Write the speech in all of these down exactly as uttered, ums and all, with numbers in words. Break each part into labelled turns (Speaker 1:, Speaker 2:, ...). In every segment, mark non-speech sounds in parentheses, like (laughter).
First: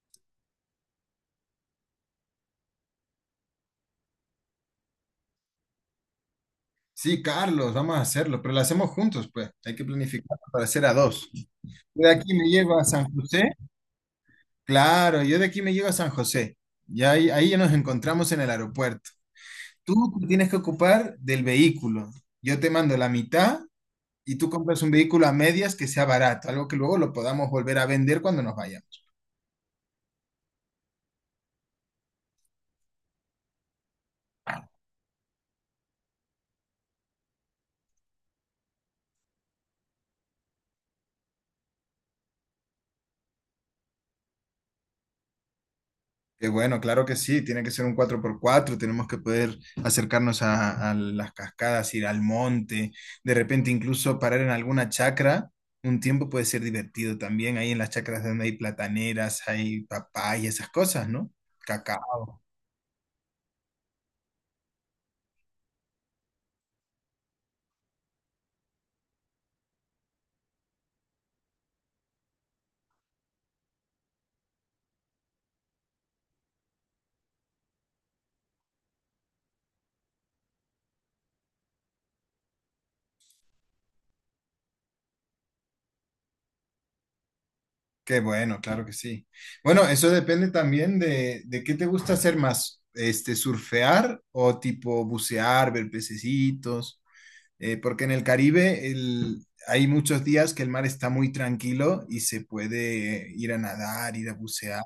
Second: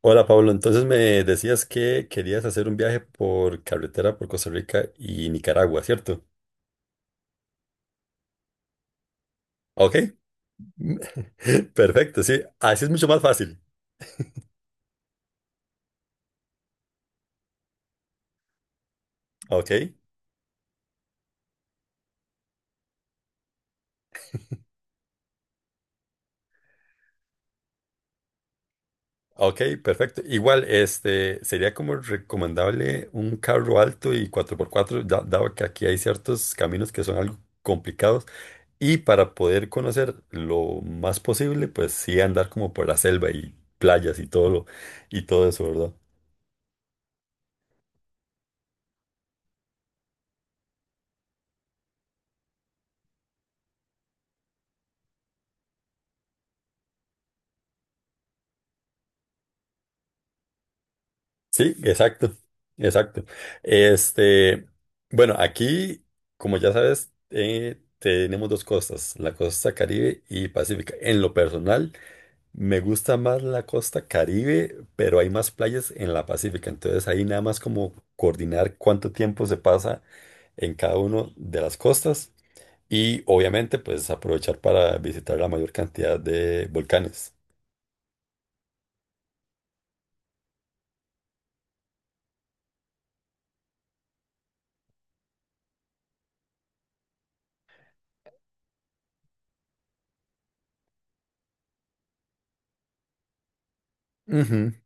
Speaker 1: Hola Pablo, entonces me decías que querías hacer un viaje por carretera por Costa Rica y Nicaragua, ¿cierto?
Speaker 2: Sí, Carlos, vamos a hacerlo, pero lo hacemos juntos, pues. Hay que
Speaker 1: Ok,
Speaker 2: planificar para hacer
Speaker 1: (laughs)
Speaker 2: a dos. Yo de
Speaker 1: perfecto,
Speaker 2: aquí
Speaker 1: sí,
Speaker 2: me llevo
Speaker 1: así
Speaker 2: a
Speaker 1: es mucho
Speaker 2: San
Speaker 1: más
Speaker 2: José.
Speaker 1: fácil.
Speaker 2: Claro, yo de aquí me llevo a San José. Ya ahí, ahí ya nos encontramos en el aeropuerto.
Speaker 1: Ok,
Speaker 2: Tú te tienes que ocupar del vehículo. Yo te mando la mitad y tú compras un vehículo a medias que sea barato, algo que luego lo podamos volver a vender cuando nos vayamos.
Speaker 1: ok, perfecto. Igual, este, sería como recomendable un carro alto y cuatro por cuatro, da- dado que aquí hay ciertos caminos que son algo complicados y para poder conocer lo más posible, pues sí andar como por la selva y playas y todo lo, y todo eso, ¿verdad?
Speaker 2: Qué bueno, claro que sí, tiene que ser un cuatro por cuatro. Tenemos que poder acercarnos a, a las cascadas, ir al monte, de repente incluso parar en alguna chacra, un tiempo puede ser divertido también, ahí en las chacras donde hay plataneras, hay papaya, esas cosas, ¿no?
Speaker 1: Sí, exacto,
Speaker 2: Cacao,
Speaker 1: exacto. Este, bueno, aquí, como ya sabes, eh, tenemos dos costas, la costa Caribe y Pacífica. En lo personal, me gusta más la costa Caribe, pero hay más playas en la Pacífica. Entonces ahí nada más como coordinar cuánto tiempo se pasa en cada uno de las costas y obviamente pues aprovechar para visitar la mayor cantidad de volcanes.
Speaker 2: qué bueno, claro que sí. Bueno, eso depende también de, de qué te gusta hacer más, este, surfear o tipo bucear, ver pececitos. Eh, porque en el Caribe el- hay muchos días que el mar está muy tranquilo y se puede ir a nadar, ir a
Speaker 1: Ujú.
Speaker 2: bucear,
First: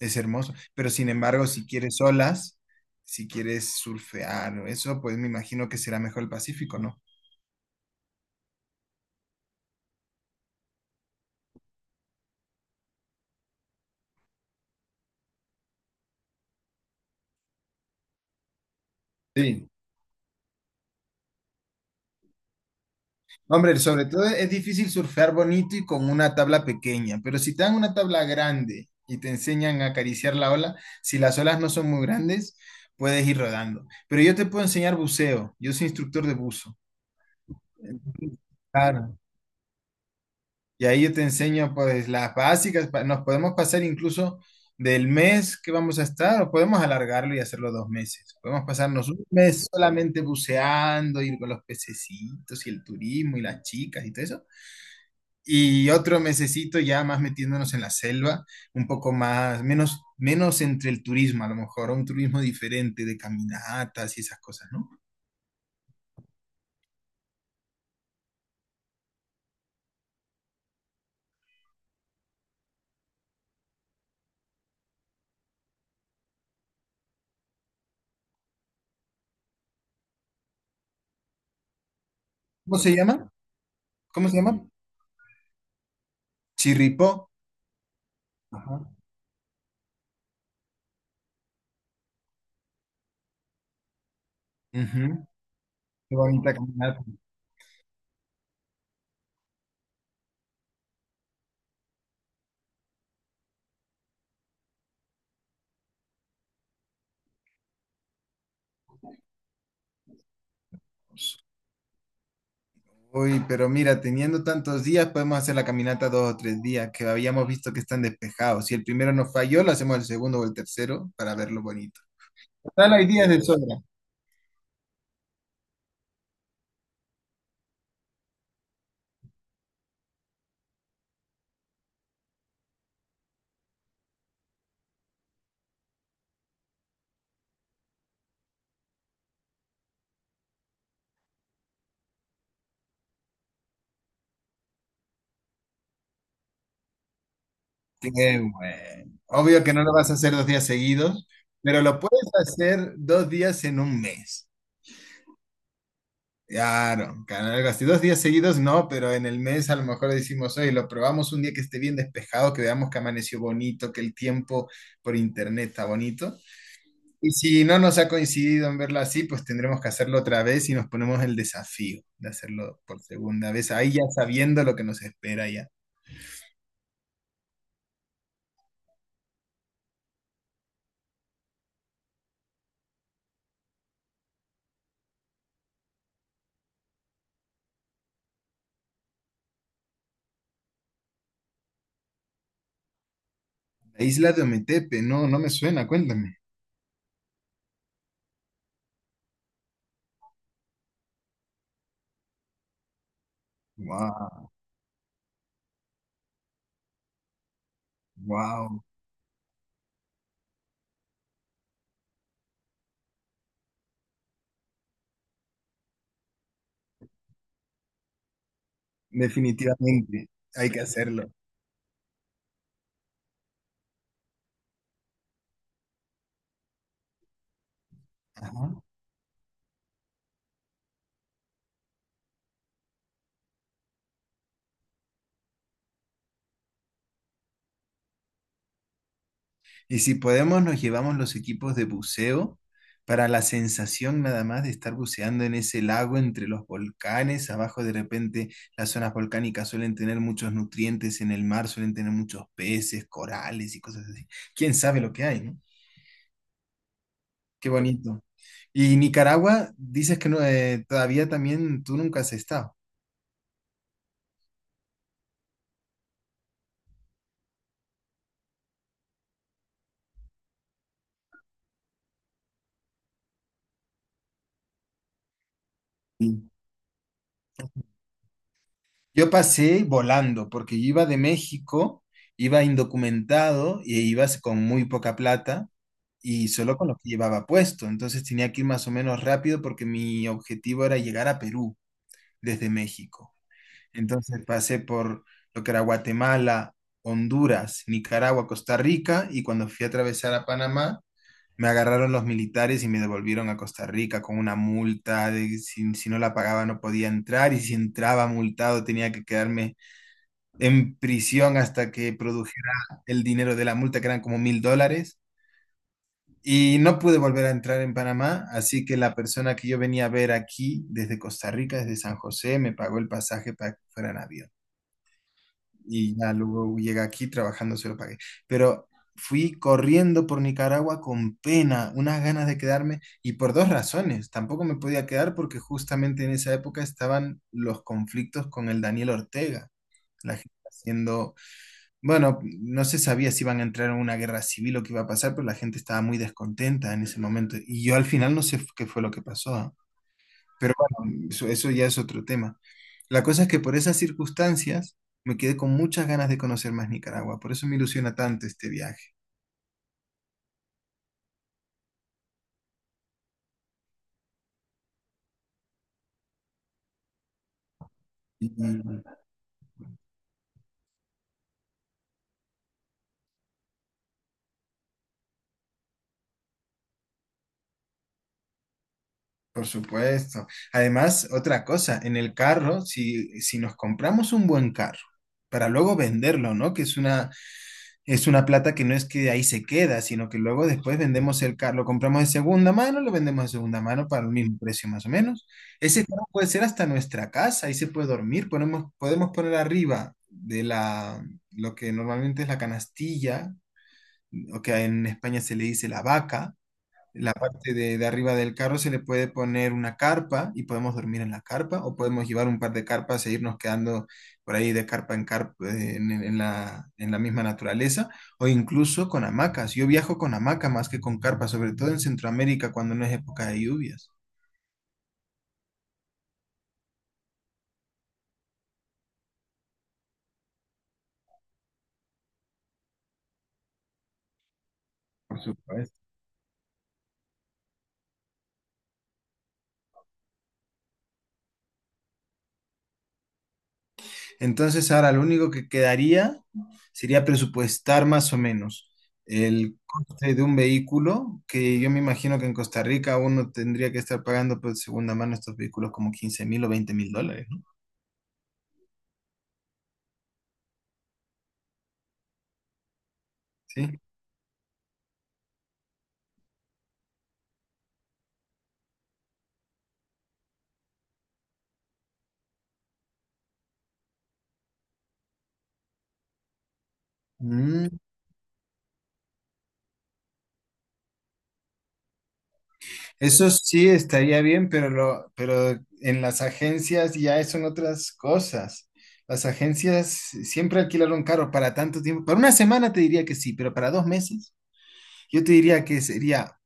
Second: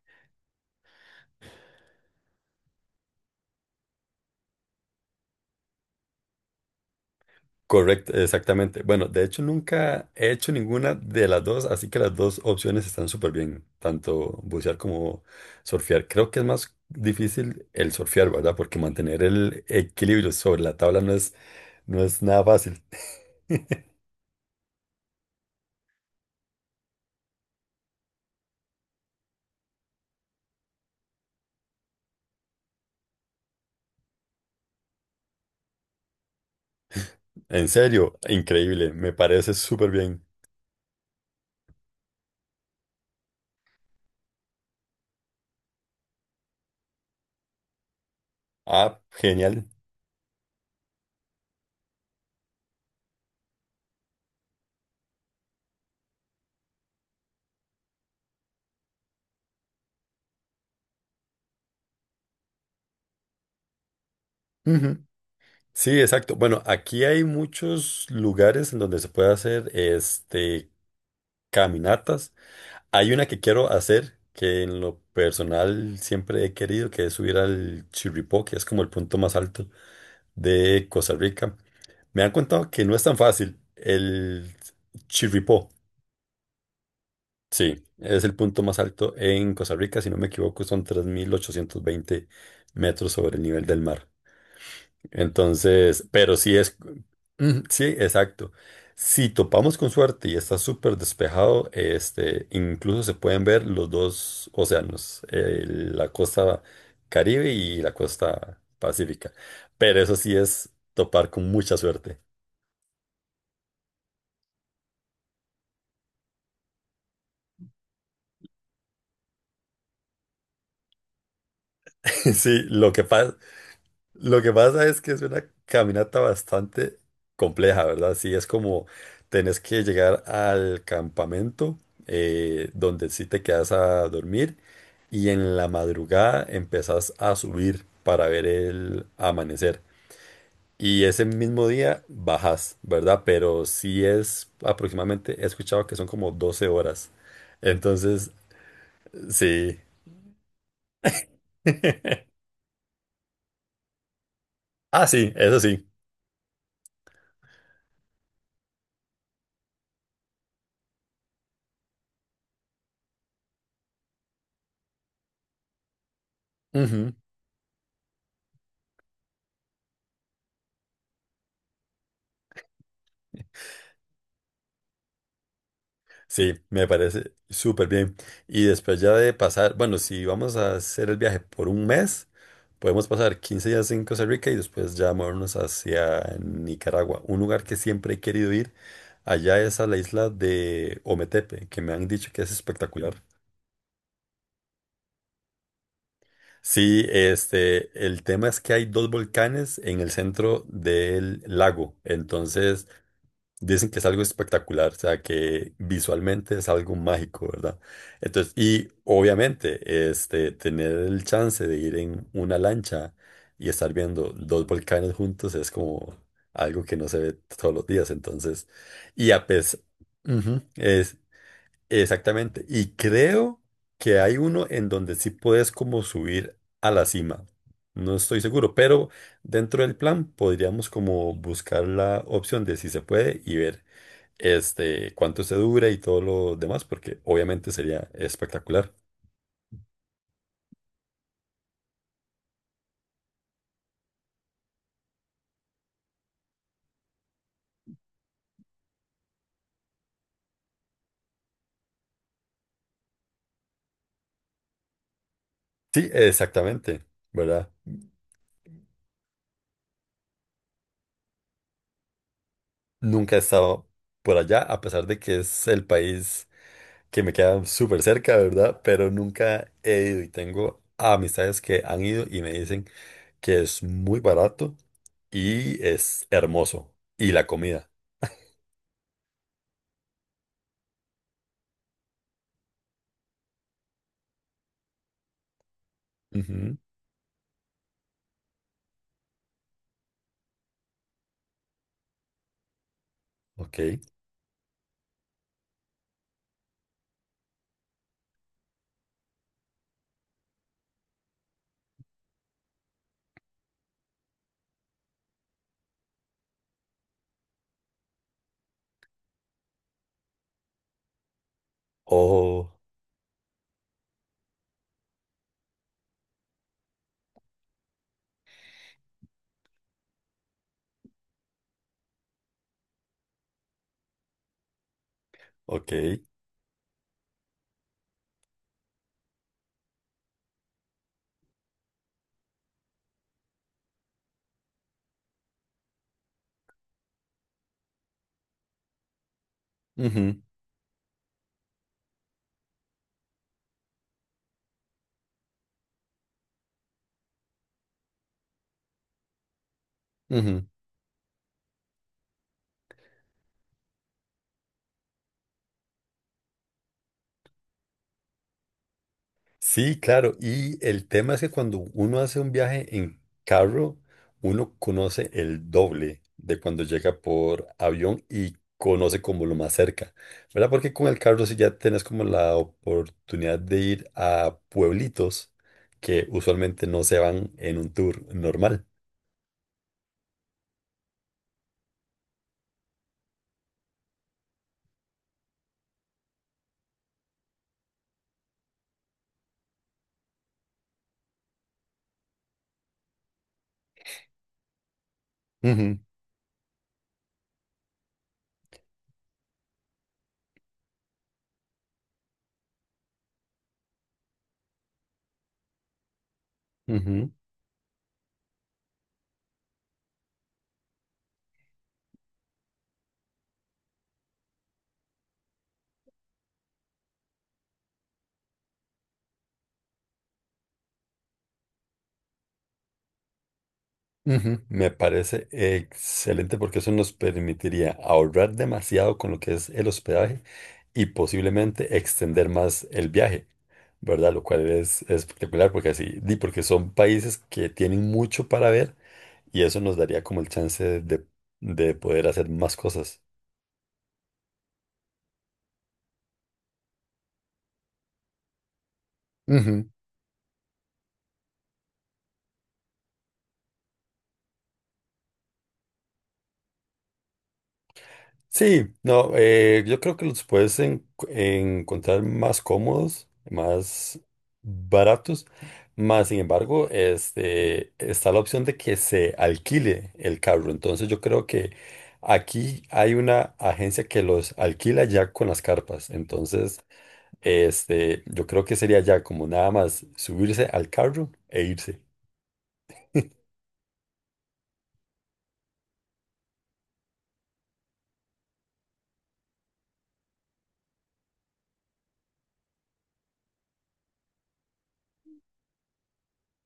Speaker 2: es hermoso. Pero sin embargo, si quieres olas, si quieres surfear o eso, pues me imagino que será mejor el Pacífico, ¿no?
Speaker 1: Correcto, exactamente. Bueno, de hecho nunca he hecho ninguna de las dos, así que las dos opciones están súper bien, tanto bucear como surfear. Creo que es más difícil el surfear, ¿verdad? Porque mantener el
Speaker 2: Sí.
Speaker 1: equilibrio sobre la tabla no es, no es nada fácil. (laughs)
Speaker 2: Hombre, sobre todo es difícil surfear bonito y con una tabla pequeña, pero si te dan una tabla grande y te enseñan a acariciar la ola, si las olas no son muy grandes, puedes ir rodando. Pero yo te puedo enseñar buceo, yo soy instructor de buzo.
Speaker 1: En serio, increíble, me
Speaker 2: Claro.
Speaker 1: parece súper bien.
Speaker 2: Y ahí yo te enseño pues las básicas. pa- Nos podemos pasar incluso del mes que vamos a estar o podemos alargarlo y hacerlo dos meses. Podemos
Speaker 1: Ah,
Speaker 2: pasarnos un
Speaker 1: genial.
Speaker 2: mes solamente buceando, ir con los pececitos y el turismo y las chicas y todo eso. Y otro mesecito ya más metiéndonos en la selva, un poco más, menos, menos entre el turismo, a lo mejor un turismo diferente de caminatas y esas cosas, ¿no?
Speaker 1: Ujú. Sí, exacto. Bueno, aquí hay muchos lugares en donde se puede hacer este caminatas. Hay una que quiero hacer que en lo personal siempre he querido, que es subir al Chirripó, que es como el punto más alto de Costa Rica. Me han contado
Speaker 2: ¿Cómo
Speaker 1: que
Speaker 2: se
Speaker 1: no es tan
Speaker 2: llama?
Speaker 1: fácil.
Speaker 2: ¿Cómo se
Speaker 1: El
Speaker 2: llama?
Speaker 1: Chirripó,
Speaker 2: Chirripó.
Speaker 1: sí, es el punto más
Speaker 2: Ajá.
Speaker 1: alto en Costa Rica, si no me equivoco, son tres mil ochocientos veinte metros sobre el nivel del mar.
Speaker 2: Ujú.
Speaker 1: Entonces,
Speaker 2: Qué
Speaker 1: pero
Speaker 2: bonita
Speaker 1: sí es,
Speaker 2: caminata.
Speaker 1: mm, sí, exacto. Si topamos con suerte y está súper despejado, este, incluso se pueden ver los dos océanos, eh, la costa Caribe y la costa Pacífica. Pero eso sí es topar con mucha suerte.
Speaker 2: Uy, pero mira, teniendo tantos días, podemos hacer la caminata dos o tres días, que habíamos visto que están despejados. Si el primero nos falló, lo hacemos el segundo o el tercero para verlo bonito.
Speaker 1: (laughs) Sí, lo
Speaker 2: Total,
Speaker 1: que
Speaker 2: hay días
Speaker 1: pasa,
Speaker 2: de sobra.
Speaker 1: lo que pasa es que es una caminata bastante compleja, ¿verdad? Sí, es como tenés que llegar al campamento, eh, donde sí te quedas a dormir, y en la madrugada empezás a subir para ver el amanecer. Y ese mismo día bajas, ¿verdad? Pero sí es aproximadamente, he escuchado que son como doce horas.
Speaker 2: Qué
Speaker 1: Entonces,
Speaker 2: bueno. Obvio que
Speaker 1: sí.
Speaker 2: no lo vas a hacer dos días seguidos, pero lo puedes hacer dos días en un mes.
Speaker 1: Ah, sí, eso sí.
Speaker 2: Claro, claro, algo así. Dos días seguidos no, pero en el mes a lo mejor decimos, oye, lo probamos un día que esté bien despejado, que veamos que amaneció bonito, que el tiempo por internet está bonito. Y si no nos ha coincidido en verla así, pues tendremos que hacerlo otra vez y nos ponemos el desafío de hacerlo por segunda vez, ahí ya sabiendo lo que nos espera ya.
Speaker 1: Sí, me parece súper bien. Y después ya de pasar, bueno, si vamos a hacer el viaje por un mes, podemos pasar quince días en Costa Rica y después ya movernos hacia Nicaragua, un lugar que siempre he querido ir. Allá es a la isla de Ometepe, que me han dicho que es espectacular.
Speaker 2: La isla de Ometepe, no, no me suena, cuéntame.
Speaker 1: Sí, este, el tema es que hay dos volcanes en el centro del lago, entonces dicen que es algo
Speaker 2: Wow,
Speaker 1: espectacular, o sea, que visualmente es algo mágico, ¿verdad? Entonces,
Speaker 2: wow,
Speaker 1: y obviamente, este, tener el chance de ir en una lancha y estar viendo dos volcanes juntos es como algo que no se ve todos los días, entonces, y a pesar,
Speaker 2: definitivamente hay que
Speaker 1: es
Speaker 2: hacerlo.
Speaker 1: exactamente, y creo que hay uno en donde sí puedes como subir a la cima. No estoy
Speaker 2: Ajá.
Speaker 1: seguro, pero dentro del plan podríamos como buscar la opción de si se puede y ver, este, cuánto se dura y todo lo demás, porque obviamente sería espectacular.
Speaker 2: Y si podemos, nos llevamos los equipos de buceo para la sensación nada más de estar buceando en ese lago entre los volcanes. Abajo de repente las zonas volcánicas suelen tener muchos nutrientes en el mar, suelen tener muchos peces, corales y cosas así. ¿Quién sabe lo que hay, no?
Speaker 1: Sí, exactamente,
Speaker 2: Qué
Speaker 1: ¿verdad?
Speaker 2: bonito. Y Nicaragua, dices que no, eh, todavía también tú nunca has estado.
Speaker 1: Nunca he estado por allá, a pesar de que es el país que me queda súper cerca, ¿verdad? Pero nunca he ido y tengo amistades que han ido y me dicen que es muy barato y es hermoso. Y la comida.
Speaker 2: Yo pasé volando porque yo iba de México, iba indocumentado y iba con muy poca plata y
Speaker 1: Ujú,
Speaker 2: solo con lo que llevaba puesto. Entonces tenía que ir más o menos rápido porque mi objetivo era llegar a Perú desde México.
Speaker 1: ok.
Speaker 2: Entonces pasé por lo que era Guatemala, Honduras, Nicaragua, Costa Rica y cuando fui a atravesar a Panamá, me agarraron los militares y me devolvieron a Costa Rica con una multa de si, si no la pagaba no podía entrar y si entraba multado tenía que quedarme en prisión hasta que
Speaker 1: Oh,
Speaker 2: produjera el dinero de la multa, que eran como mil dólares. Y no pude volver a entrar en Panamá, así que la persona que yo venía a ver aquí desde Costa Rica, desde San José, me pagó el pasaje para que fuera en avión.
Speaker 1: ok.
Speaker 2: Y ya luego llegué aquí trabajando, se lo pagué. Pero fui corriendo por Nicaragua con pena, unas ganas de quedarme, y por dos razones. Tampoco me podía quedar porque justamente en esa época estaban los conflictos con el Daniel Ortega, la
Speaker 1: Ujú,
Speaker 2: gente haciendo, bueno, no se sabía si iban a entrar en una guerra civil o qué iba a pasar, pero la gente estaba muy descontenta en ese momento. Y yo al final no sé f- qué fue lo que pasó. ¿Ah?
Speaker 1: ujú.
Speaker 2: Pero bueno, eso, eso ya es otro tema. La cosa es que por esas circunstancias me quedé con muchas ganas de conocer más Nicaragua. Por eso me ilusiona tanto este viaje.
Speaker 1: Sí, claro. Y el tema es que cuando uno hace un viaje en carro, uno conoce el doble de cuando llega por avión
Speaker 2: Y,
Speaker 1: y conoce como lo más cerca, ¿verdad? Porque con el carro sí ya tenés como la oportunidad de ir a pueblitos que usualmente no se van en un tour normal.
Speaker 2: por supuesto. Además, otra cosa, en el carro, si, si nos compramos un buen carro, para luego venderlo, ¿no? Que es una, Es una plata que no es que ahí se queda, sino que luego después vendemos el carro, lo compramos de segunda mano, lo vendemos de segunda mano para el mismo precio más o menos.
Speaker 1: Ujú,
Speaker 2: Ese carro puede ser hasta nuestra casa, ahí se puede dormir, ponemos, podemos poner arriba de la, lo que normalmente es la canastilla, o que en España se le dice la vaca,
Speaker 1: ujú,
Speaker 2: la parte de, de arriba del carro se le puede poner una carpa y podemos dormir en la carpa o podemos llevar un par de carpas e irnos quedando por ahí de carpa en carpa, eh, en, en la, en la misma naturaleza o incluso con hamacas. Yo viajo con hamaca más que con carpa, sobre todo en Centroamérica cuando no es época de lluvias.
Speaker 1: ujú. Me parece excelente porque eso nos permitiría ahorrar demasiado con lo que es el hospedaje y posiblemente extender más el viaje, ¿verdad? Lo cual es, es
Speaker 2: Por
Speaker 1: espectacular porque
Speaker 2: supuesto.
Speaker 1: así, di, porque son países que tienen mucho para ver y eso nos daría como el chance de, de poder hacer más cosas.
Speaker 2: Entonces, ahora lo único que quedaría sería presupuestar más o menos el coste de un vehículo, que yo me imagino que en Costa Rica uno tendría que estar pagando por segunda mano estos vehículos como quince mil o veinte mil dólares, ¿no?
Speaker 1: Sí, no, eh, yo creo que los puedes en- encontrar más cómodos,
Speaker 2: Sí.
Speaker 1: más baratos, más sin embargo, este, está la opción de que se alquile el carro. Entonces yo creo que aquí hay una agencia que los alquila ya con las carpas. Entonces,
Speaker 2: Mm,
Speaker 1: este, yo creo que sería ya como nada más subirse al carro e irse
Speaker 2: eso sí estaría bien, pero, lo, pero en las agencias ya son otras cosas. Las agencias siempre alquilaron carro para tanto tiempo. Para una semana te diría que sí, pero para dos meses yo te diría que sería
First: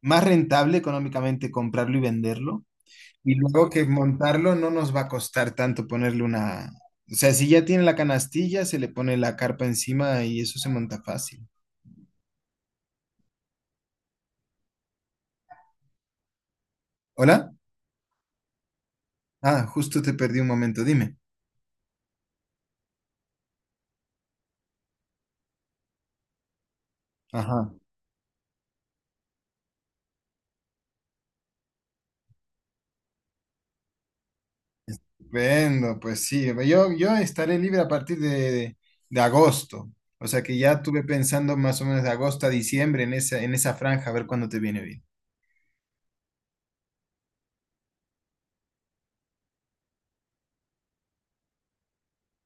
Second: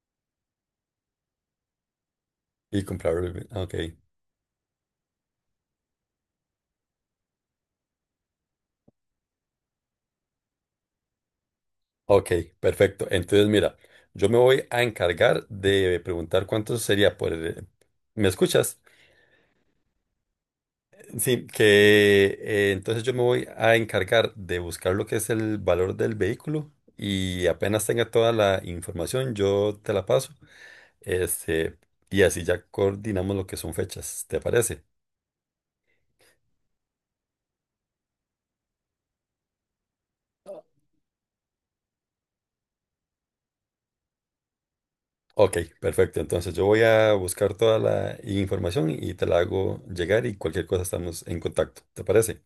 Speaker 2: más rentable económicamente comprarlo y venderlo.
Speaker 1: y comprarlo.
Speaker 2: Y
Speaker 1: Ah,
Speaker 2: luego
Speaker 1: ok.
Speaker 2: que montarlo no nos va a costar tanto ponerle una... O sea, si ya tiene la canastilla, se le pone la carpa encima y eso se monta fácil.
Speaker 1: Ok, perfecto. Entonces, mira, yo me voy a encargar de preguntar cuánto sería por...
Speaker 2: ¿Hola?
Speaker 1: el- ¿Me escuchas?
Speaker 2: Ah, justo te perdí un momento, dime.
Speaker 1: Sí, que eh, entonces yo me voy a encargar de buscar lo que es el valor del vehículo y
Speaker 2: Ajá.
Speaker 1: apenas tenga toda la información, yo te la paso. Este, y así ya coordinamos lo que son fechas, ¿te parece?
Speaker 2: Vendo, pues sí. Yo, yo estaré libre a partir de, de agosto. O sea que ya estuve pensando más o menos de agosto a diciembre en esa, en esa franja, a ver cuándo te viene bien.
Speaker 1: Ok, perfecto. Entonces yo voy a buscar toda la información y te la hago llegar y cualquier cosa estamos en contacto, ¿te parece?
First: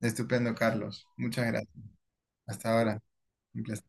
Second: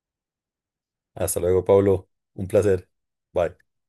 Speaker 2: Estupendo, Carlos.
Speaker 1: Hasta
Speaker 2: Muchas
Speaker 1: luego,
Speaker 2: gracias.
Speaker 1: Pablo. Un
Speaker 2: Hasta
Speaker 1: placer.
Speaker 2: ahora.
Speaker 1: Bye.
Speaker 2: Un placer.